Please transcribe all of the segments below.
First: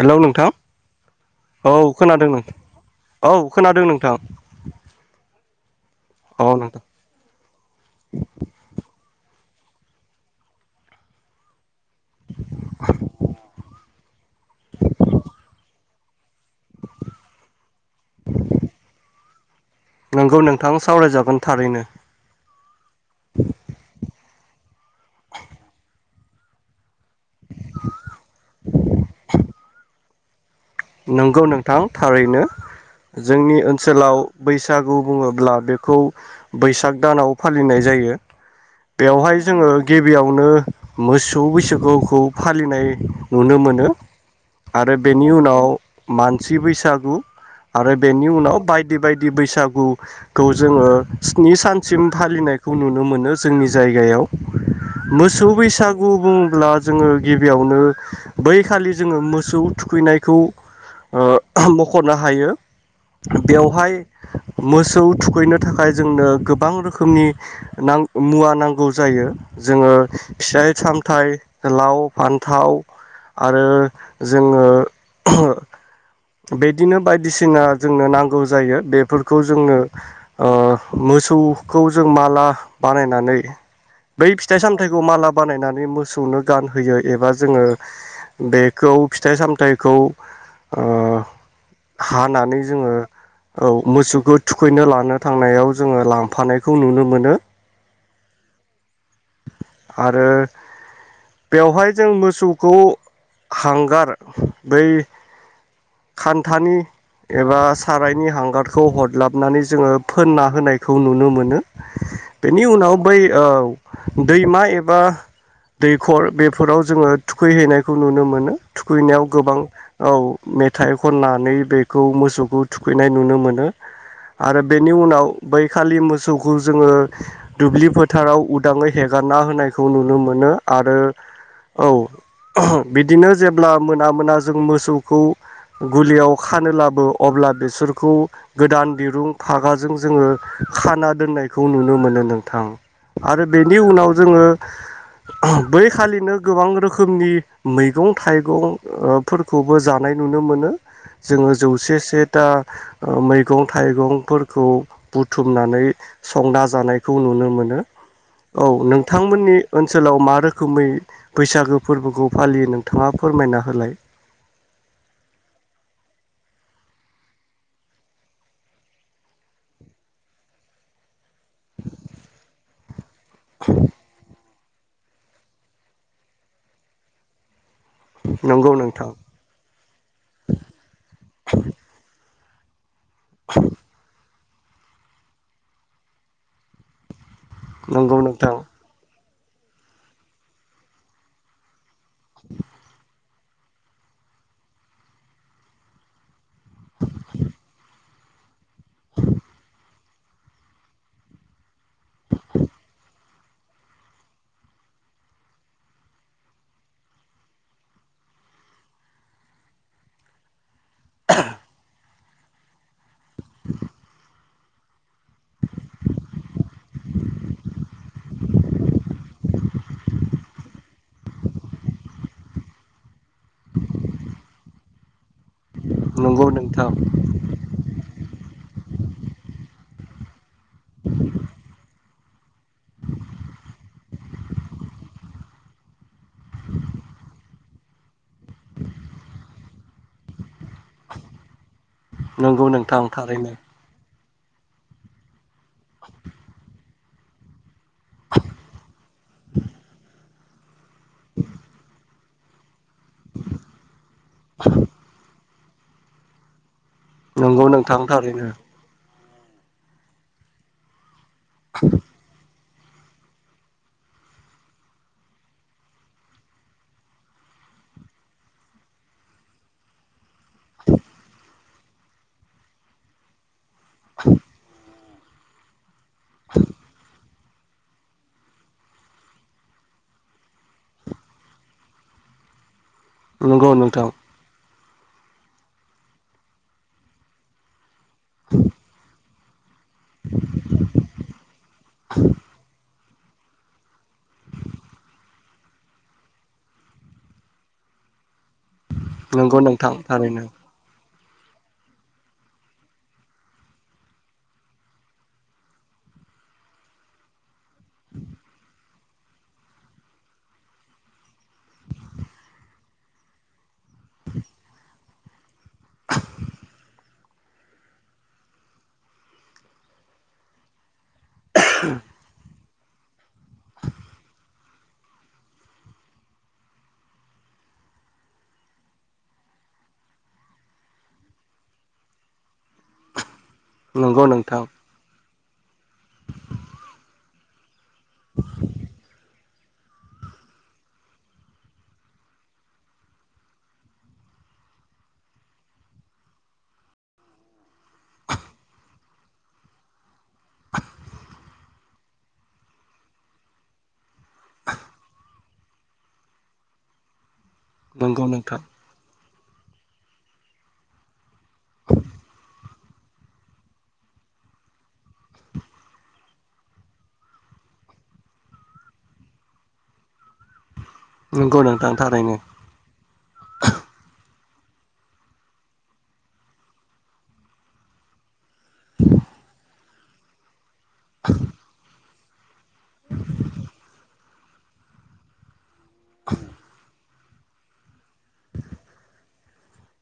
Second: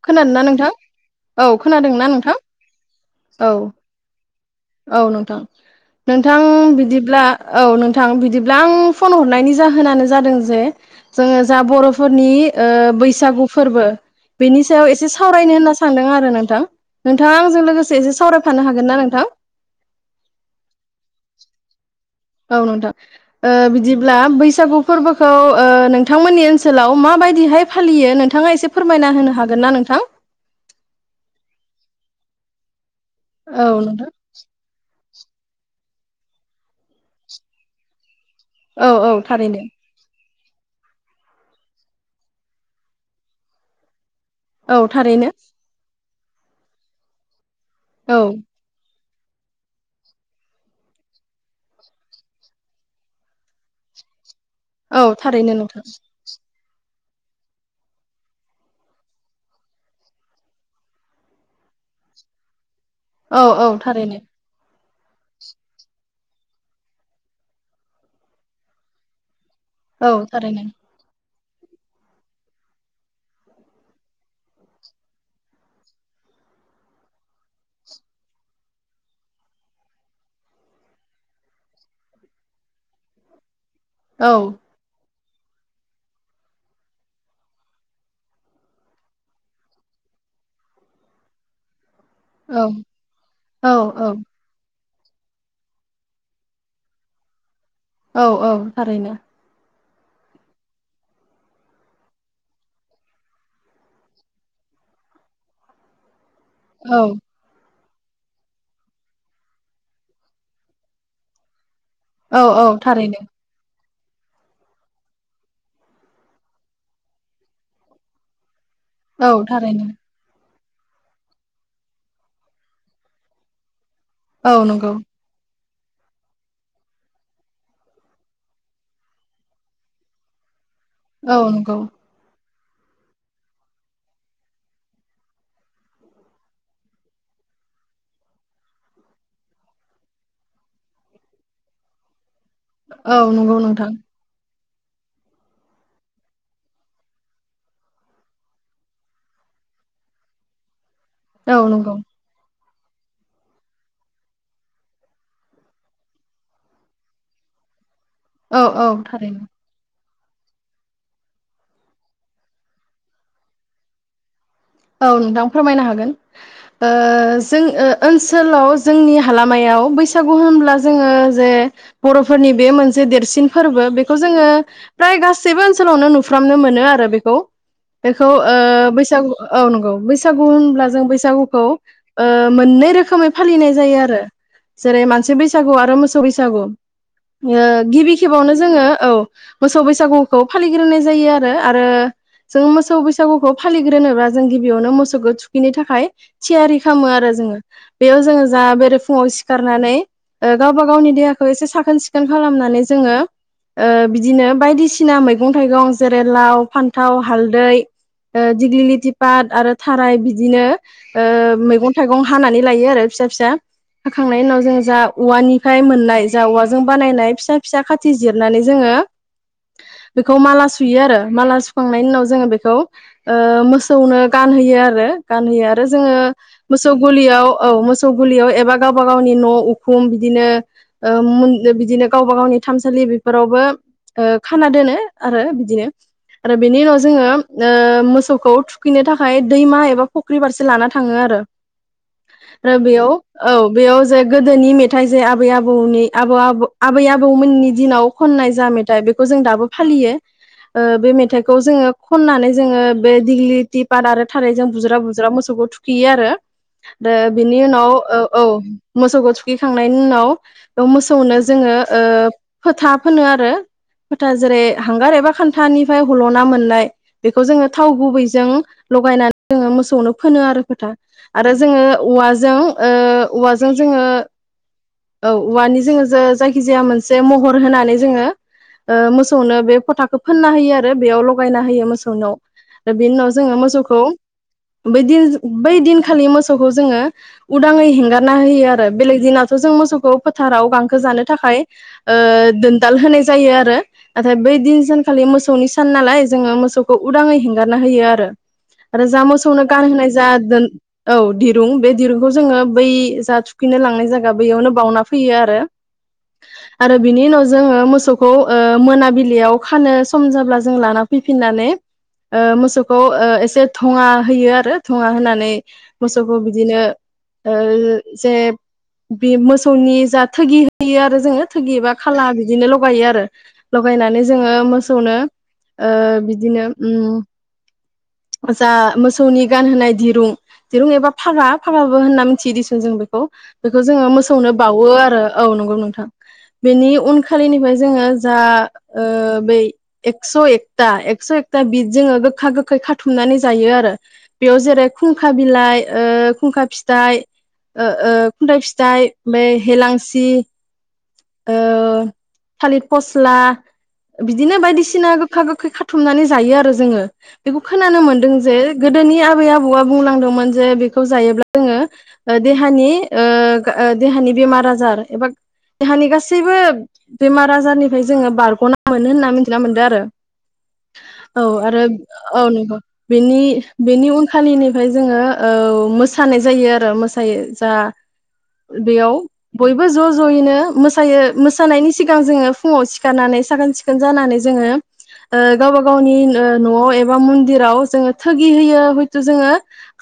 Hello नोंथां औ खोनादोंना खोनादों नोंथां नों औ खोनादों नोंथां औ नोंथां। नोंथां बिदिब्ला औ नोंथां बिदिब्ला आं फन हरनायनि जाहोन जाहोनानो जादों जे जोङो जा बर'फोरनि ओ बैसागु फोरबो बेनि सायाव एसे सावरायनो होनना सानदों आरो नोंथां नोंथाङा आंजों लोगोसे एसे सावरायफानो हागोन ना नोंथां? नोंगौ नोंथां सावरायजागोन थारैनो। औ नोंथां ओ बिदिब्ला ओ बैसागु फोरबोखौ ओ [unintelligible] नोंथांमोननि ओनसोलाव माबायदिहाय फालियो नोंथाङा एसे फोरमायना होनो हागोन ना नोंथां? नोंगौ नोंथां थारैनो। जोंनि औ नोंथां ओनसोलाव बैसागु बुङोब्ला बेखौ बैसाग दानाव फालिनाय जायो। औ औ बेवहाय थारैनो जोङो गिबियाव [unintelligible] मोसौ बैसागुखौ फालिनाय नुनो मोनो। औ आरो थारैनो बेनि उनाव मानसि बैसागु आरो औ बेनि उनाव [unintelligible] बायदि बायदि बैसागुखौ जोङो स्नि सानसिम फालिनायखौ नुनो मोनो जोंनि जायगायाव। औ मोसौ थारैनो नोंथां बैसागु बुंब्ला जोङो गिबियावनो बै खालि जोङो मोसौ थुखैनायखौ ओ मख'नो हायो। औ औ बेवहाय थारैनो मोसौ मोसौ थुखैनो थाखाय जोंनो गोबां रोखोमनि नां मुवा नांगौ जायो। जोङो औ थारैनो फिसाइ -सामथाइ लाव, फान्थाव आरो जोङो [unintelligible] बिदिनो बायदिसिना जोंनो नांगौ जायो बेफोरखौ जोंनो ओ मोसौखौ जों माला बानायनानै बै औ फिथाइ -सामथायाइखौ माला बानायनानै मोसौनो गानहोयो एबा जोङो बेखौ फिथाइ -सामथाइखौ ओह हानानै जोङो औ मोसौखौ थुखैनो [unintelligible] [unintelligible] थांनायाव जोङो लांफानायखौ नुनो मोनो। औ औ थारैनो। आरो बेवहाय जों मोसौखौ हांगार बै खान्थानि औ एबा सारायनि हांगारखौ हडलाबनानै जोङो फोनना होनायखौ नुनो मोनो औ बेनि औ उनाव बै थारैनो ओ दैमा एबा दैखर बेफोराव जोङो थुखैहैनायखौ नुनो मोनो थुखैनायाव औ गोबां थारैनो औ मेथाइ खननानै बेखौ मोसौखौ थुखैनाय नुनो मोनो औ आरो बेनि नंगौ उनाव बै खालि मोसौखौ जोङो दुब्लि फोथाराव उड दाङै हेगारना होनायखौ नुनो मोनो आरो औ नंगौ औ बिदिनो जेब्ला मोना मोना जों मोसौखौ गुलियाव खानो लाबो अब्ला बेसोरखौ गोदान दिरुं फागाजों जोङो खाना दोननायखौ नुनो मोनो नों थां औ आरो नंगौ बेनि नोंथां उनाव जोङो बै खालिनो गोबां रोखोमनि मैगं थाइगं ओ फोरफोरखौबो जानाय नुनो मोनो जोङो औ नंगौ जौसे से टा ओ मैगं थाइगंफोरखौ बुथुमनानै संना जानायखौ नुनो मोनो औ औ थारैनो नोंथांमोननि ओन ओनसोलाव मा रोखोमै बैसागो फोरबोखौ फालियो नोंथाङा फोरमायना होलाय औ नोंथां फोरमायनो हागोन ओ जों ओ ओनसोलाव जोंनि हालामायाव बैसागु होनब्ला जोङो जे बर'फोरनि बे मोनसे से देरसिन फोरबो बेखौ जोङो प्राय गासैबो ओनसोलावनो नुफ्रामनो मोनो आरो बेखौ बेखौ ओ नंगौ नोंथां बैसागु औ नंगौ बैसागु होनब्ला जों बैसागुखौ ओ मोननै रो खोमै फालिनाय जायो आरो जेरै मानसि बैसागु आरो मोसौ बैसागु ओ गिबि नंगौ खेबावनो नोंथां जोङो औ मोसौ बैसागुखौ फालिग्रोनाय जायो आरो आरो जों मोसौ बै सागुखौ फालिग्रोनोबा जों गिबियावनो मोसौखौ थुखिनो थाखाय थियारि खालामो आरो जोङो बेयाव जोङो जा बेरे फुङाव सिखारनानै गावबा गावनि देहाखौ एसे सा खोन सिखोन खालामनानै जोङो ओ बिदिनो बायदिसिना मैगं थाइगं जेरै लाव, फान्थाव, हालदै, दिग्लिलिटि पाट आरो थाराय बिदिनो ओ मैगं थाइगं हानानै लायो आरो फिसा फिसा होखांनायनि उनाव जोङो जा उवानिफ्राय मोननाय जा उवाजों बानायनाइ फिसा पिसा खाथि जिरनानै जोङो बेखौ माला सुयो आरो माला सुखांनायनि उनाव जोङो बेखौ ओ मोस सौनो गानहोयो आरो गानहोयो आ जोङो नंगौ मोसौ नोंथां गलियाव औ मोसौ गलियाव एबा गावबा गावनि न' उखुम बिदिनो ओ मुननो बिदिनो गावबा गावनि थानसालि बेफोरावबो ओ खाना दोनो आरो बिदिनो आरो बेनि उनाव जोङो ओ मोसौखौ थुखैनो थाखाय दैमा एबा फख्रि फारसे लाना थाङो आरो नंगौ रो नोंथां बेयाव थारैनो औ बेयाव जाय गोदोनि मेथाइ जो आब आबै आबौनि आबौ आबौ आबै आबौमोननि दिनाव खननाय जा मेथाइ बेखौ जों दाबो फालियो ओ बे मेथाइखौ जोङो खननानै जोङो बे थि फार आरो थाराय जों बुज्राव बुजा मोसौखौ थुखैयो आरो द बिनि नंगौ उनाव नोंथां औ औ थारैनो मोसौखौ थु खैखांनायनि उनाव मो खौनो जोङो ओ फोथा फोनो आरो फोथा जेरै हांगार एबा खान्थानिफ्राय हल'ना मोननाय बेखौ जोङो थाव गुबैजों लगायनानै जोङो मोसौनो फोनो आरो फोथा आरो जोङो औवाजों औ औवा जों जोङो औ औवानि जोङो जायखिजाया मोनसे महर होनानै जोङो ओ मोसौनो बे फोथाखौ फोनना होयो आरो बेयाव ल'गायना होयो मोसौनाव। ओ बि जोङो नंगौ मोसौखौ नोंथां बै दिन बै दिनखालि मोसौखौ जोङो उदाङै हेंगार नाहोयो आरो बेलेग दिनाव थ' जों सौखौ फोथाराव गांखो जानो थाखाय ओ दोनदाल होनाय जायो आरो नाथाय बै दिन सानखालि मोसौनि सान नालाय जोङो मोसौखौ उदाङै हेंगारना होयो आरो आरो जा नंगौ मोसौनो नोंथां गानहोनाय जा थारैनो दोन औ दिरुं बे दिरुंखौ जोङो बै जा थुखैनो लांनाय जायगा बैयावनो बावउना फैयो आरो आरो बिनि उनाव जोङो मोसौखौ ओ मोनाबिलियाव खानो सम जाब्ला जों लाना फैफिननानै ओ मोसौ खौ ओ एसे धुङा होयो आरो धुङा होनानै नै मोसौखौ बिदिनो ओ जे बि मोसौनि जा थोगि होयो आरो जोङो थोगि बा खाला बिदिनो लगायो आरो लायनानै जोङो मोसौनो ओ बिदिनो उम जा मोसौनि गान होनाय दिरुं दिरुं एबा फागा फागाबो होनना मिथियो दिसुन जों बेखौ। बेखौ जोङो नंगौ मोसौनो नोंथां बावो आरो औ नंगौ नोंथां बेनि उनखालिनिफ्राय जोङो जा ओ बै एकस' एकता एकस' एकता बिद जोङो गोखा गोखै खाथुमनानै जायो आरो बेयाव जेरै खुंखा बिलाइ ओ खुंखा फिथाइ ओ खुन्थाइ फिथाइ बे हेलां दि ओ थालिर फस्ला बिदिनो बायदिसिना गोखा गोखै खाथुमनानै जायो आरो जोङो। बेखौ खोनानो नंगौ मोनदों जे नोंथां गोदोनि आ बै आबौआ बुंलांदोंमोन जे बेखौ जायोब्ला जोङो देहानि ओ देहानि बेमार आजार एबा देहानि गासैबो बेमार आजारनिफ्राय जोङो बारग'ना मोनो होनना मिथिना मोनदों आरो। औ नंगौ आरो नोंथां। थारैनो औ नंगौ बेनि बेनि उन आ खालिनिफ्राय जोङो ओ मोसानाय जायो आरो मोसायो जा बेयाव बयबो ज' ज'यैनो मोसायो मोसानायनि सिगां जोङो फुङाव सिखारनानै साखोन सिखोन जानानै जोङो ओ गावबा गावनि ओ न'आव ए बा मन्दिराव जोङो थोगि होयो हयथ' जोङो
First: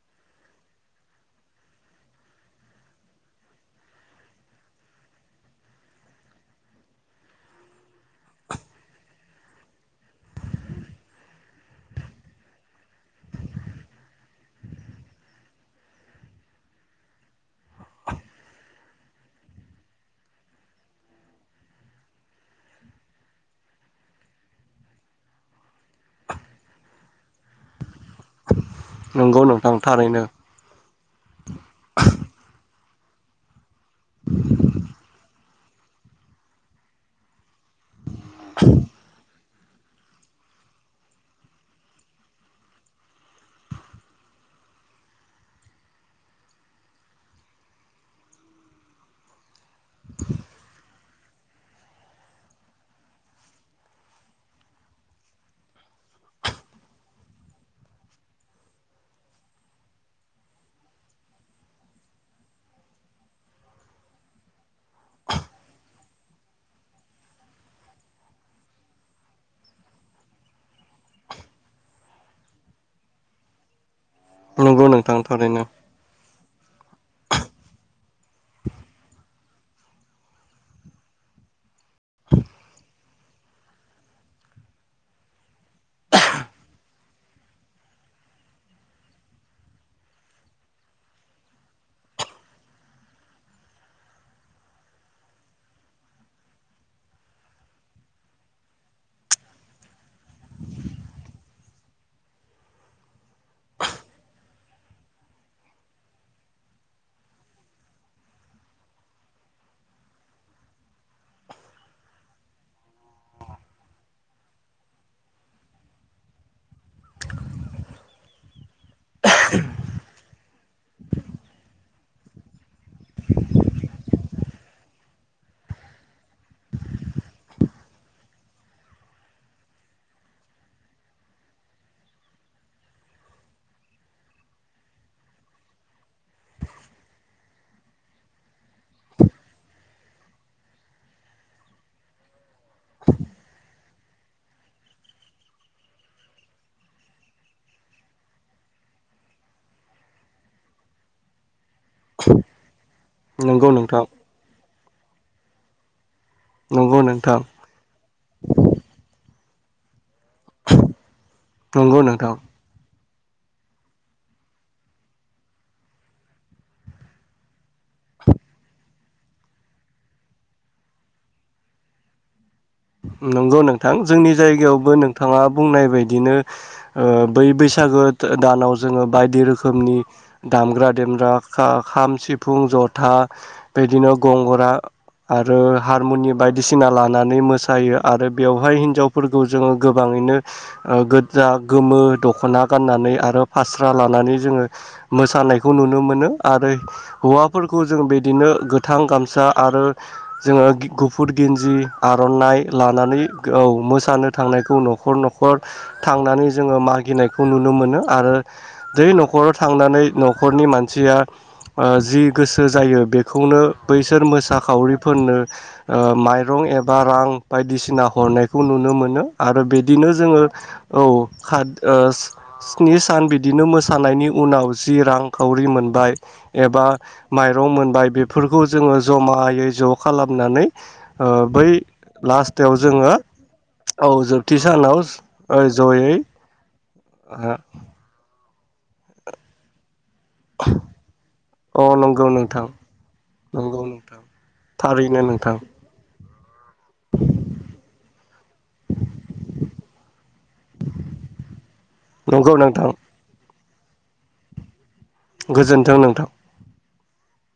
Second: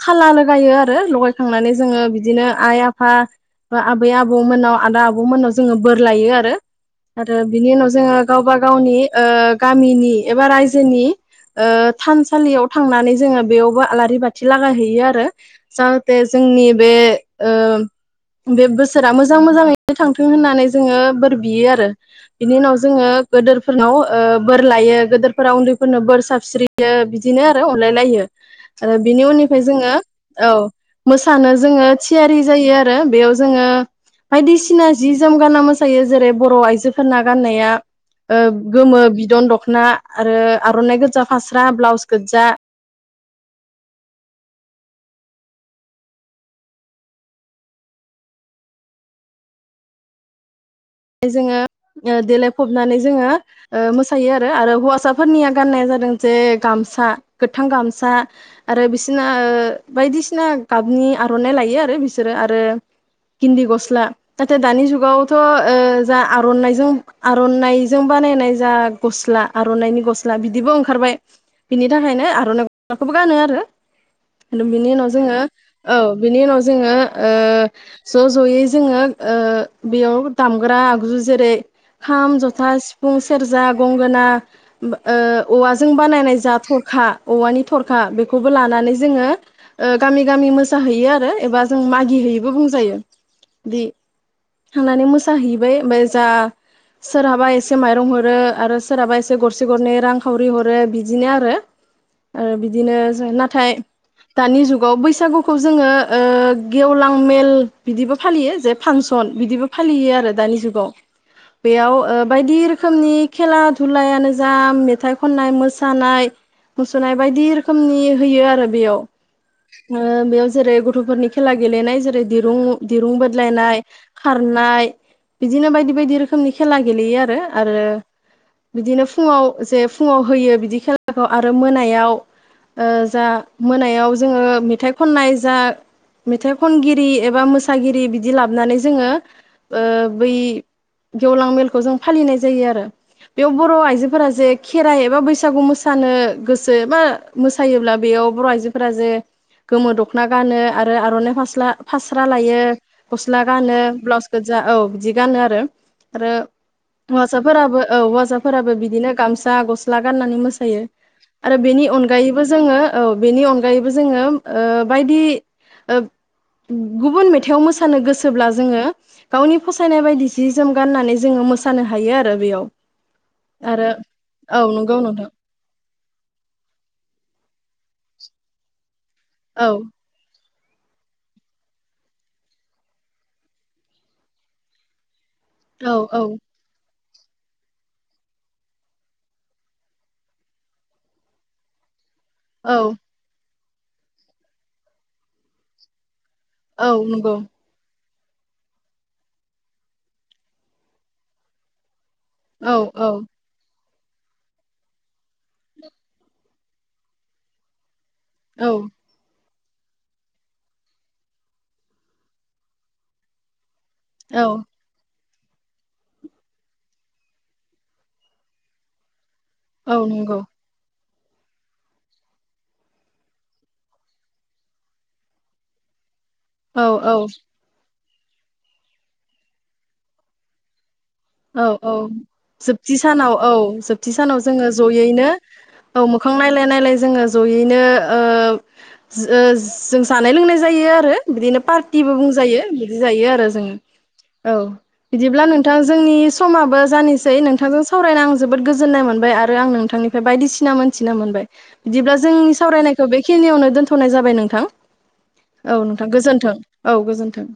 खाला लगायो आरो लगायखांनानै जोङो बिदिनो आइ आफा बा आबै आबौमोननाव आदा आबौमोननाव जोङो बोर लायो आरो आरो बिनि उनाव जोङो गावबा गावनि ओ गामिनि एबा रायजोनि थानसालियाव थांनानै जोङो बेयावबो आलारि बाथि लागाय हैैयो आरो। जाहाथे जोंनि बे ओ बे बोसोरा मोजां मोजाङैनो थांथों होननानै जोङो बोर बियो आरो बिनि उनाव जोङो गोदोरफोरनाव ओ बोर लायो गोदोरफोरनाव उन्दैफोरनाव बोर साबस्रि यो बिदिनो आरो अनलायलायो। आरो बिनि नंगौ उननिफ्राय नोंथां जोङो थारैनो औ मोसानो जोङो थियारि जायो आर आरो बेयाव जोङो बायिदसिना जि जोम गानना मोसायो जेरै बर' आइजोफोरना गाननाया ओ गोमो बिदन दखन ना आरो आर'नाइ गोजा फास्रा ब्लाउस गोजजा जोङो देलायफबनानै जोङो मोसायो आरो आरो हौवासाफोरनिया गाननाया जादों जे गामसा गोथां गामसा आरो बिसना बायदिसिना गाबनि आर'नाइ लायो आरो बिसोरो आरो गिन्दि गस्ला नाथाय दानि जुगावथ' ओ जा आर'नाजों आर'नाइजों बानायनाय जा गस्ला आर'नाइनि गस्ला बिदिबो ओंखारबाय बिनि थाखायनो आर'नाइ गस्लाखौबो गानो आरो। नंगौ बेनि उनाव नोंथां जोङो थारैनो औ बिनि उनाव जोङो ओ ज' ज'यै ओ जोङो बेयाव दामग्रा आगजु जेरै खाम जथा सिफुं सेरजा गंगोना ओ औवाजों बानायनाय जा थरखा औवानि थरखा बेखौबो लानानै जोङो गामि गामि मोसाहैयो आरो एबा जों मागि हैैयोबो बुंजायो बिदि थांनानै मोस जाहैबाय ओमफ्राय जा सोरहाबा एसे माइरं हरो आरो सोरहाबा एसे गरसे गरनै रां खावरि हरो बिदिनो आरो बिदिनो नाथाय दानि जुगाव बैसागुखौ जोङो गेवलां मेल बिदिबो फालियो जे फांसन बिदिबो फालियो। दानि जुाव बेयाव बायदि रोखोमनि खेला धुलायानो जा मेथाइ खननाय मानाय मुसनाय बायदि रोखोमनि होयो आरो। बेयाव ओ बेयाव जेरै गथ'फोरनि खेला गेलेनाय जेरै दिरुं दिरुं बोदलायनाय खारनाय बिदिनो बायदि बायदि रोखोमनि खेला गेलेयो आरो आरो बिदिनो फुङाव जे फुङाव होयो बिदि खेलाखौ आरो मोनायाव जा मोनायाव जोङो मेथाइ खननाय जा मेथाइ खनगिरि एबा मोसागिरि बिदि लाबोनानै जोङो बै गेवलां मेलखौ जों फालिनाय जायो आरो बेयाव बर' आइ आइजोफोरा जे खेराइ एबा बैसागु मोसानो गोसो एबा मोसायोब्ला बेयाव बर' आइजोफोरा जे गोमो दखना गानो आरो आर'नाइ फास्रा फास्रा लायो गस्ला नंगौ गानो नोंथां ब्लाउस गोजा औ जि गानो आरो। आरो नंगौ नोंथां हौवासाफोराबो औ हवासाफोराबो बिदिनो गामसा दा गस्ला गाननानै मोसायो आरो बेनि नंगौ नोंथां अनगायैबो जोङो औ बेनि अनगायैबो जोङो बायदि गुबुन मेथाइआव मोसानो गोसोब्ला जोङो गावनि फसायनाय बायदि सि जोम गाननानै जोङो मोसानो हायो आरो बेयाव नंगौ आरो नोंथां जोंनि औ जायगायावबो नंगौ नोंथां नोंथाङा बुंनाय बायदिनो बै बैसाग बैसागो दानाव जोङो बायदि औ रोखोमनि दामग्रा देग्रा खाम सिफुं जथा बिदिनो गंगना आरो औ औ हारमुनि बायदिसिना ला नानै मोसा जायो आरो बेवहाय हिन्जावफोरखौ जोङो गोबाङैनो गोदा गोमो दख'ना औ गाननानै आरो फास्रा लानानै जोङो मोसानायखौ नुनो मोनो आरो औ नंगौ हौवाफोरखौ जों बे। बिदिनो गोथां गामसा आरो जोङो गुफुर गिन्जि आर'नाइ औ औ लानानै औ मोसा जानो थांनायखौ न'खर न'खर थांनानै जोङो मागिनायखौ नुनो मोनो। आरो औ दै न'खर थांनानै न'खरनि मानसिया जि गोसो जायो बेखौनो बैसोर औ मोसाखावरिफोरनो माइरं एबा रां बायदिसिना हरनायखौ नुनो मोनो। आरो औ बिदिनो नंगौ जोङो। औ स्नि सान बिदिनो मोसानायनि उनाव जि रांखावरि मोनबाय एबा औ औ माइरं मोनबाय बे फोरखौ जोङो जमायै ज' खालामनानै औ बै औ। लास्टाव जोबथि जोङो सानाव औ औ जोबथि सानाव जोङो सानाव ज'यैनो औ जयै मोखां नायलाय नायलाय जोङो अ ज'यैनो ओ ओ जो जों जानाय लोंनाय जायो आरो बिदिनो पार्टिबो नंगौ बुंजायो नोंथां बिदि जायो आरो जोङो नंगौ नोंथां औ थारैनो बिदिब्ला नोंथां नोंथाङा नि समा जानिसै नोंथांजों सावराय आं जोबोद गोजोन्नाय मोनबाय आरो आं नोंथांनिफ्राय बायदिसिना मोनथि मोनबाय बिदिब्ला नंगौ जोंनि नोंथां सावरायनायखौ बेखिनियावनो दोनथ' थ'नाय जाबाय नोंथां। औ नोंथां गोजोन्थों। औ गोजोन्थों।